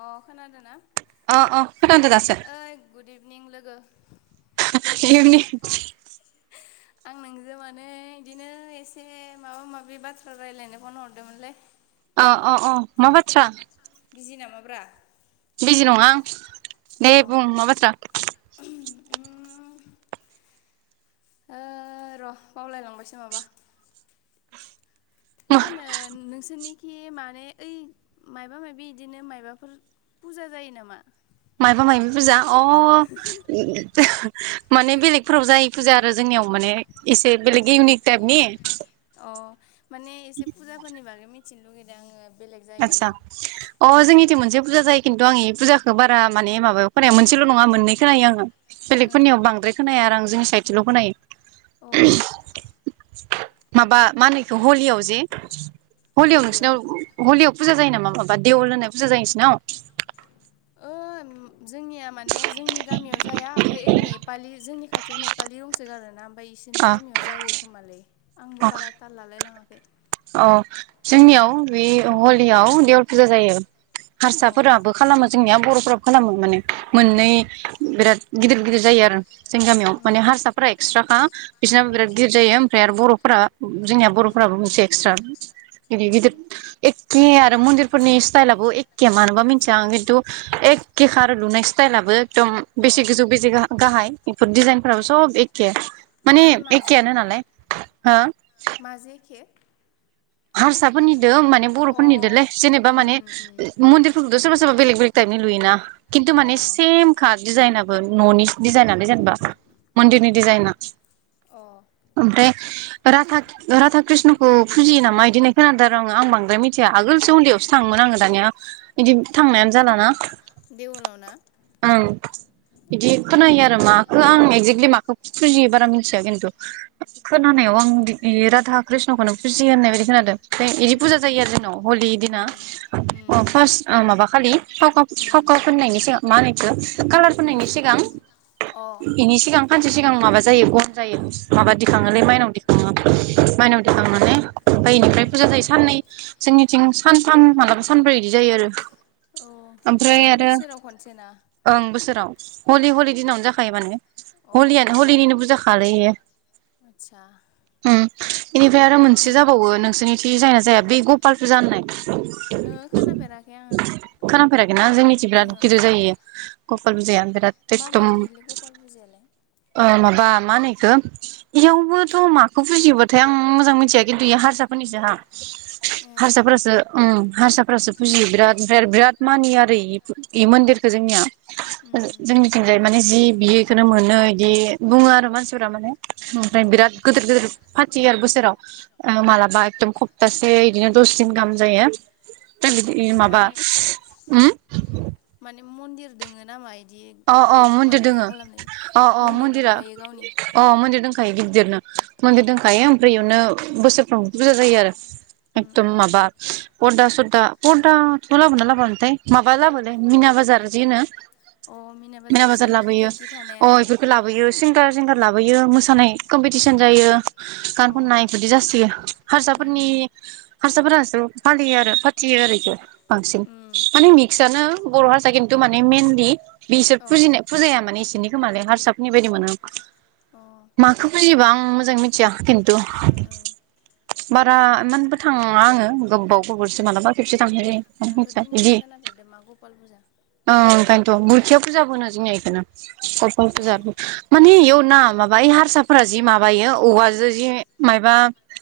अ खोनादों ना? अ अ खोनादों दासो ओइ गुद इभि निं लोगो [unintelligible] आं नोंजों माने इदिनो एसे माबा माबि बाथ्रा रायलायनो फन हरदोमोनलै अ अ अ मा बाथ्रा बिजि नामाब्रा? बिजि नङा आं नै अ बुं मा बाथ्रा उम ओ र' बावलायलांबायसो माबा मा होनो नोंसोरनि खि माने ओइ मायबा मायबि इदिनो मायबाफोर फुजा जायो नामा? मायबा माय फुजा अ माने बेलेगफोराव जायो फुजा आरो जोंनियाव माने एसे बेलेग इउनिक टाइपनि अ माने एसे फुजाफोरनि बागै मि थिनोलुगैदो आङो। बेलेग आतसा जायगानि अ जोंनिथि मोनसे फुजा जायो खिन्थु आं इ फुजाखो बारा माने माबायाव खोनाया मोनसेल' नङा मोननै खोनायो आङो ओं बेलेगफोरनियाव बांद्राय खोनाया आरो आं जोंनि साइडथिल' खोनायो। [inaudible] अ माबा मानोइखो हलियाव जे हलि आव हलियाव नोंसिनाव हलियाव फुजा जायो नामा माबा देवल होननाय फुजा जायो नोंसिनाव? ओ जोंनिया माने जोंनि गामियाव जाया ओमफाय ओइ नेपालि जोंनि खाथियाव नेपालि दंसोगारोना ओमफाय इसोरनि अ गामियाव जायो खोमालै आंबो अ बारा ताल लालाय लाङा। [inaudible] अ जोंनियाव बे हलियाव देवल फुजा जायो। अ हारसाफोराबो खालामो जोंनियाव बर'फोराबो खोलामो माने। उम मोननै बिराद गिदिर गिदिर जायो आरो जों गामियाव उम माने हारसाफोरा एक्सट्रा [inaudible] बिसनाबो अ बिराद गिदिर जायो ओमफ्राय आरो बर' फोरा जोंनिया उम बर'फोराबो मोनसे [inaudible] गिदिर उम गिदिर एखे आरो मन्दिरफोरनि स्टाइला आबो एखे मानोबा मिथिया आं खिन्थु एखे खार लुनाय स्टाइलाबो एकदम अ बेसे गोजौ बेसे गाहाय डिजाइनफोराबो सब एखे। माने एखेयानो नालाय। हो? माजै एखे हारसाफोरनि माने अ बर'फोरनिलै जेनेबा माने उम उम मन्दिरफोरखो सोरबा सोरबा बेलग बेलग तायेपनि लुयो ना। खिन्थु अ माने ओं सेमखा डिजाइनाबो न'नि डिजाइनल जेनेबा मन्दिरनि डिजाइना अ ओमफ्राय रा राधा कृष्णखौ फुजियो नामा? मा बिदिनाय खोनादों आङो आं बांद्राय मिथिया आगोलसो उन्दैयावसो थाङोमोन आङो दानिया बिदि थांनायानो जाालाना। देवलाव ना ओम इदि खोनायो आरो माखौ आं एक्जेक्टलि माखौ फुजियो बारा [unintelligible] मिथिया खिन्थु अ खोनानायाव आं राधा कृष्णखौनो फुजि होननाबायदि खोनादों। बिदि उम फुजा जायो आरो जेन हलि दिना उम उम फार्स्ट माबा खालि फावका उम फावखुवा फुननायनि सिगां मा होनो इखो कालार फोनायनि सिगां ओ बेनि सिगां सानसे सिगां माबा जायो गन जायो माबा दिखाङोलै माइनाव दिखाङो माइनाव अ दिखांनानै [unintelligible] निफ्राय उम फुजा जायो साननै जोंनिथिं सानथाम मालाबा सानब्रै बिदि जायो आरो। औ माने ओमफ्राय आरो बोसोराव खनसे ना? ओं बोसोराव हलि हलि उम दिनावनो जाखायो माने अ अ हलियानो हलिनिनो बुरजाखायालै ओ। आदसा [unintelligible] इनिफ्राय आरो मोनसे जाब [unintelligible] बावो नोंसोरनिथिं जायना जाया [unintelligible] [unintelligible] गपाल फुजा होननाय ओहो खोनाफेराखै आङो खोनफेराखैना जोंनिथिं बिराद ओहो गिदिर जायो। गपाल फुजाया होनदो। माबायदिलै गपाल फुजायालाय? [unintelligible] बा मा होनो इखौ इयावबोथ' माखौ बुजियोबाथाय आं मोजां मोनथियाखै। खिन्थु बे हारसाफोरनिसो हा ए हारसाफोरासो ओम हारसाफोरासो फुजियो बिराद ओमफ्राय आरो बिराद मानियो आरो बे मन्दिरखौ जोंनिया। उम जोंनिथिं जाय माने जि बियो इखोनो मोनो इदि बुङो आरो मानसिफोरा माने अ उमफ्राय बिराद गोदोर गोदोर फाथि आरो [unintelligible] [unintelligible] ओ उम मालाबा एकदम खपप्तासे इदिनो दस दिन गाहाम जायो। दा बिदि उम माबा माने उम दोङोना [unintelligible] अ अ मन्दिर दोङो अ अ मन्दिर मन्दिरा दंखायो गावनि अ मन्दिर [unintelligible] [unintelligible] गिदिरनो अ मोनदिर दंखायो ओमफ्राय इयावनो बोसोरफ्राव बुरजा जायो आरो उम एखदम उम माबा परदा सदा परदाथ' लाबोना लाबोआमोनथाय माबा लाबोलोय मिना बाजार जि होनो अ मिना बाजार सोरखि लाबोयो थोरखि अ थानायाना इफोरखो लाबोयो सिंगार सिंगार लाबोयो मोसानाय कम्पिटिसन जायो। अ गान खननाय इफोरदि जासोयो उम हारसाफोरनि उम हारसाफोरासो फालियो आरो फाथियो आरो इखो बांसिन उम माने मिक्सआनो बर' हारसा किन्थु माने मेएनलि बिसोर अ फुजिनाय फुजाया माने इसोरनि खोमालाय हारसाफोरनि बायदि मोनो आं। ओं माखो फुजिबां उम मोजां मिथिया। किन्तु ओं बारा एमानबो थाङा आङो गोब्बाव गोब हरसे मालाबा खेबसे अ थांनाय जायो [unintelligible] आंथ' मिथिया दिनैसो इदि खोनाफेरदों मा गपाल फुजा ओ ओंखायनोथ' गुरखिया फुजाबो होनो जोंनिया इखोनो गपाल ए फुजा हो माने इयाव उम ना माबा इ हारसाफोरा जि माबायो औवाजो जि माइबा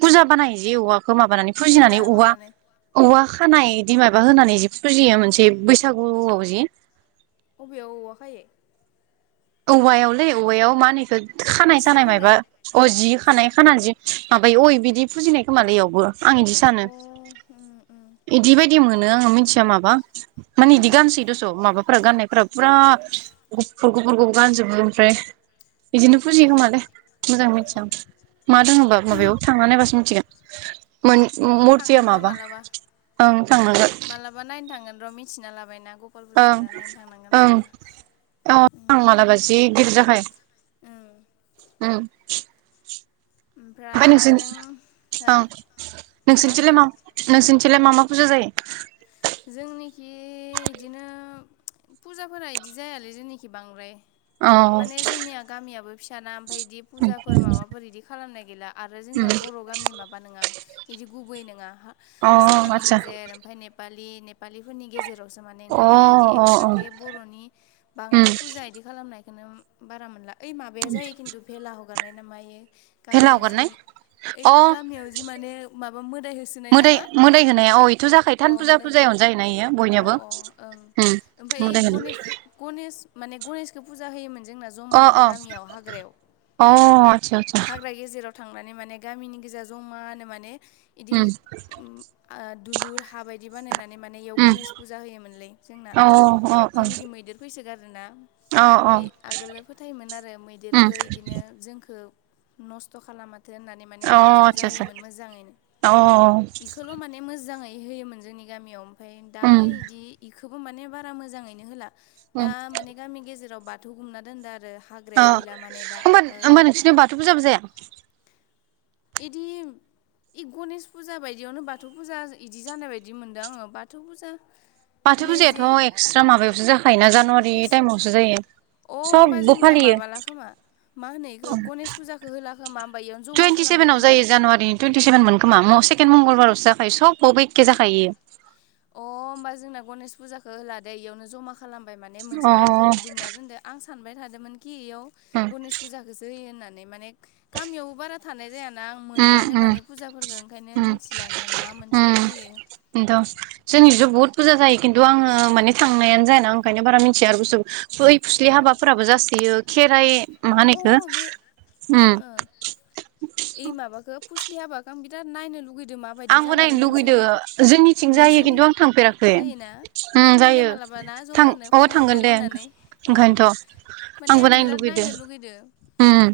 पुजा बानायो जि औवा खो माबानानै फुजिनानै भेला औवा माबानाय औवा खानाय इदि माबा होनानै जि फुजियो मोनसे बैसागुआव जि बबेयाव औवा खायो? औवायावलै औवायाव मा होनो इखो खानाय सानाय माबा अ जि खानाय खानानै जि माब बेयो अ बिदि फुजिनाय खोमालै इयावबो। आं इदि सानो अ उम उम इदि बायदिमोन नो आङो मिथिया माबा? मानो इदि गानसै उम दस' माबाफोरा गाननायफोराबो। फुरा गुफुर गुफ [unintelligible] बो गानजोबो ओमफ्राय। इदिनो फुजियो ए खोमालै मोजां उम मिथिआं मा दोङबा माबायाव थांना नायबासो मिथिगोन। मानि मुरथिया थांगोन र' माबा मालाबा ओं थांनांगोन। मालाबा नायनो थांगोन र' मिथिना लाबाय ना। ओं ओं औ थां उम मालाबा जि गिदिर जाखायो। उम उम ओमफाय ओमफ्राय नोंसिनि नों हो ओं नोंसनिथिलाय मा नोंसोरनिथिलाय मा मा फुजा जायो? जोंनिखि इदिनो पुजाफोरा इदि जायालै जोंनिखि बांद्राय। अ माने जोंनिया गामियाबो फिसाना ओमफाय इदि पुजाफोर माबाफोर इदि खालामनाय गैला आरो उम जोंनिया बर' गामि माबा नोङा इदि गुबै नोङा अ हारसा गामि आतसा गेजेर ओमफाय ने [unintelligible] पालिफोरनि गेजेरावसो माने अ ओंखायनो इदि अ अ एक्सट्राके बर'नि उम बांद्राय पुजा इदि खालामनाय खौनो बारा मोनला। ओइ माबाया जायो खिन्दु फेला ह हगारनाय ना मायो। भेला गामियाव जि हगारनाय ओइ अ गामियाव जि माने माबा मोदाय होसोनाय नामा अ भुटान फुजा मोदाय होनाय फुजायावनो जायोना इयो अ अ बयनाबो। ओं उम ओमफ्राय मोदाय हो गनेश [unintelligible] माने गणेशखौ फुजा होयोमोन जोंना जमा अ अ गामियाव हाग्रायाव अ आतसा आतसा हाग्रा गेजेराव थांनानै माने गामिनि गोजा जमानो माने इदि उम उम आ दुलुर हा बायदि बानायनानै माने इयाव उम गणेश फुजा होयोमोनलै जोंना। अ जोंनिखै मैदेर फै [unintelligible] ओंना अ ओमफ्राय आगोलो फोथायोमोन आरो उम मैदेरखो इदिनो जोंखो नस्थ' खालामा होननानै माने गनेश अ आतसा फुजा होयोमोन मोजाङै। अ इखोल' माने मोजाङै होयोमोन जोंनि गामियाव। ओमफ्राय दा उम इदि खोबो माने बारा मोजाङैनो होला। दा उम माने गामि गेजेराव बा थु गुमना दोनदो आरो। अ हाग्रायाव हैला माने दा होमबा ओ होमबा नोंसिना बाथौ फुजाबो जाया? इदि इ गणेश फुजा बायदियावनो बाथौ फुजा इदि जानाय बायदि मोनदों आङो बाथौ फुजा बाथौ माने फुजायाथ' जि एक्सट्रा माबायावसो जाखायोना जानुवारि एक्स टाइमावसो जायो। अ होमबा सबबो जोंनिया फालियो माबाला खोमा मा होनो इखो गणेश फुजाखौ हो ला‌ खोमा। इयावनो जमा टुइनटि खालामबाय सेभेनाव खोमा जायो जानुवारिनि टुइन्टिसेभेन मोन खोमा सेेखेण्ड मंगलाराव। जाखायो सबबावबो एखे जाखायो। अ होमबा जोंना गनेश फुजाखौ होलादे इयावनो जमा खालामबाय माने मोनसे अ बाथौ गु दुमना दोनदो आं सानबाय थादोमोन खि इयाव उम गणेश फुजाखोसो होयो होननानै माने गामियावबो बारा थानाय जाया ना मोनलानो उम उम माने फुजाफोरखौ ओंखायनो उम मिथिलानो मा मोनसेखौ होयो। जोंनिजो बुहुत बुरजा जायो किन्थु आङो माने थांनायानो जायाना ओंखायनो बारा मिथिया आरो बुस्टुखो सय अ फुस्लि हाबाफोराबो जासोयो। खेराइ मा होनो अ इखो बे उम फुसलि हाबाखो आं बिराद नायनो लुगैदो। आंबो नायनो लुगैदो जोंनिथिं जायो नोंसोरनि खिन्थु आं थांफेराखै। जायोना ओम थांगोन दे जायो मालाबा ना थां जमानो अ फन थांगोन दे हरलायलायनानै अ ओंखायनोथ' माने आंबो आं नायनो बिराद लुबैदो। लुगैदो उम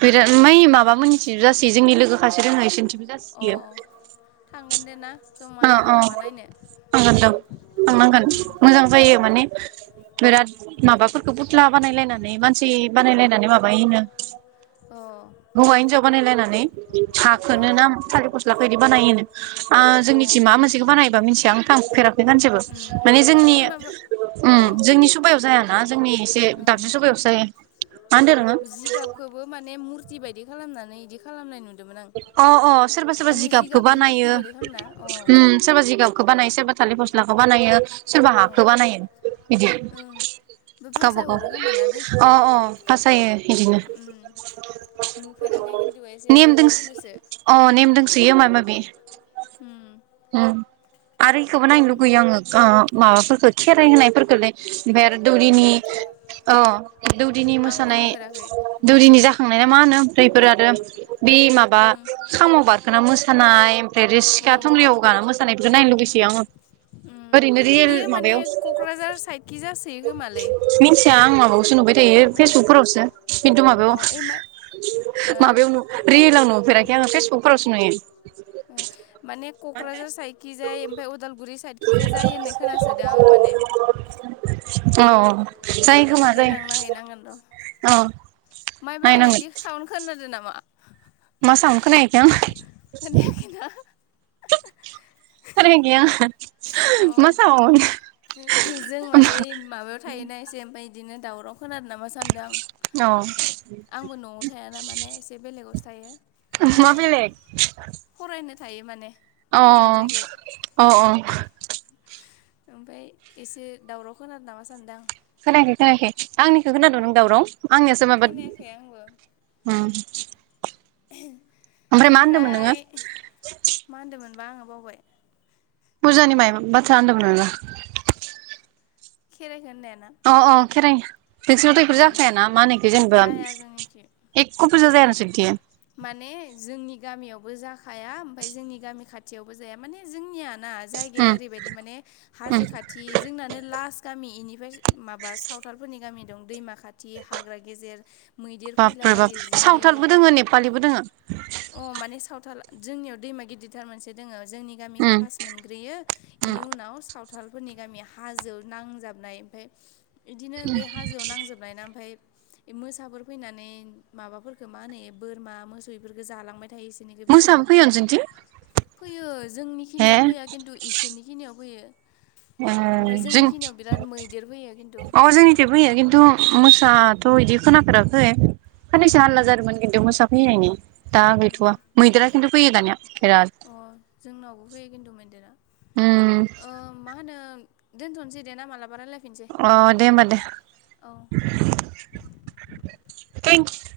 बिराद मैइ माबा मोननि जासे जोंनि लोगो खासे दोङो इसोरनिथिंबो‌ जाहोयो। अ थांगोन दे ना ओ जमानो ओ मालाबा नायनो थांगोन दे उम थांनांगोन मोजां जायो माने बिराद माबाफोरखौ फुथ्ला बानायलायनानै मानसि बानायलायनानै माबायोनो। अ हौवा हिनजाव बानायलायनानै साखोनो ओं ना थालिर फस्लाखौ इदि बानायोनो अ जोंनिथिं माबा मोनसेखौ बानायबा मिथिया आं थांफेराखै सानसेबो उम उम माने जोंनि ओइ माबा अ ओम जोंनि सबायाव जायाना जोंनि एसे ओं दाबसे सभायावसो जाया मा होनदों नोङो? जिगाबखौबो माने मुरथि बायदि खालामनानै बिदि खालामनाय नुदों। अ अ सोरबा सोरबा जिगाबखौ मुरथि बानायो बायदि खालामना अ ओम सोरबा जिगाबखौ बानायो सोरबा थालिर फस्ला [unintelligible] बानायो। सोरबा अ हाखौ बानायो बिदि ओं बे गावबा भासाय हरो गाव खोमा ना अ दैखिजाय अ बासायो बिदिनो उम नुफेराखै खिन्थु एसे एसे नेम दोंसो खोनादोसो [unintelligible] अ नेम दंसोयो माबा माबि ओम ओम आरो इखौबो नायनो लुगैयो आङो माबाफोरखौ खेराइ होनायफोरखोलै ओमफ्राय आरो दौरिनि इखोथ' अ दौदिनि आंबो मोसानाय नुफेराखै दौरिनि जाखांनाया मा होनो ओमफ्राय बेफोरो आरो बे माबा उम खामाव बारखोना मोस खानाय उम [unintelligible] थुंग्रियाव गाना मोसानाय बेखौ नायनो लुुबैसयो आङो। उम इयो माने क'क्राझार साइडखि जासोयो खोमालै [unintelligible] थायो माने फेसबुक फोरावसो खिन्थु माबायाव अ ओइ मा हो माबायाव रियेलाव नुफेराखै। बेहा आं फेसबुकफोरावसो नुयो। [unintelligible] माने क'क्राझार साइडखि जाय ओमफ्राय उदालगुरि साइडखिजाय जायो होन्नाय खोनासोदो आङो माने अ अ जायो मालाबा खोमा देनां जायो। नायहैनांगोन र' औ। मायबा इदि साउनद खोनादों नामा? मा साउनखौनायो? खोनायाखैना। अ [unintelligible] म साउन? जों माने माबायाव थायोना एसे ओमफ्राय बिदिनो दावराव खोनादों नामा? सानदां। अ [unintelligible] [unintelligible] मा बेलेग? फरायनो थायो माने। गोजान जायगायाव [unintelligible] ओमफफ्राय एसे दावराव खोनादों नामा सानदों आं। [unintelligible] आंनि खौ खोनादों अ नों दाउराउ? खोनायाखै आंबो नोङो ओमफ्राय मा मोनदोंमोन बा आंओ?? बावबाय। बुरजानि माइ बाथ्रा होनदों मोन नोंओ। खेराइ। अ अ खेराइ। नोंसोरावथ' बेखौथ' औ जाखायाना? मा होनो? बेखोउ जेनेबा। जाया जोंनिखि एकको‌ पूजा जाया नोंसोरनि थिं? माने जोंनि गाम गामियावबो जाखाया, ओमफ्राय जोंनि गामि खाथियावबो जाया माने जोंनियानो ना जायगाया उम ओरैबादि माने, उम हाजो खाथि जोंनानो लास गामि इनि फ्राय माबा सावथालफोरनि गामि दं दैमा खाथि हाग्रा गेजेर। मैदेर फैलाबायो जि बो दोङो? अ माने सावथाल जोंनियाव दैमा गिदिरथार मोनसे दोङो। जोंनि गामिखौ उम फास्ट मोनग्रोयो। उम इनि उनाव सावथालफोरनि गामिया। हाजो नांजाबनाय ओमफाय। इदिनो बे हाजोआव नांजोबनाय ना ओमफाय। मोसाफोर फैनानै माबाफोरखो मा होनोयो? बोरमा मोसौ इफोरखो जालांबाय। थाय इसोरनिखो बिसोरा मोसाबो फैयो नोंसोरनिथिं फैयो जोंनि खिनियाव फैया खिन्थु इसोरनि खिनियाव फैयो। ओ ओमफ्राय जों जोंनि खिनियाव बिराद मैदेर फैयो खिन्थु जोंनिथिं फैयो खिनथु मो साहाथ' इदि खोनाफेराखै। उम खाननैसो हालला जादोंमोन खिन्थु मोसाफैनायनि दा गैथ'वा मैदेरा खिन्थु फैयो दानिया। बिराद अ जोंनावबो फैयो खिन्दु मैदेरा। उम ओ मा होनो? दोनथ'नोसै दे मालाबा रायलाय अ दे होमबा दे [inaudible]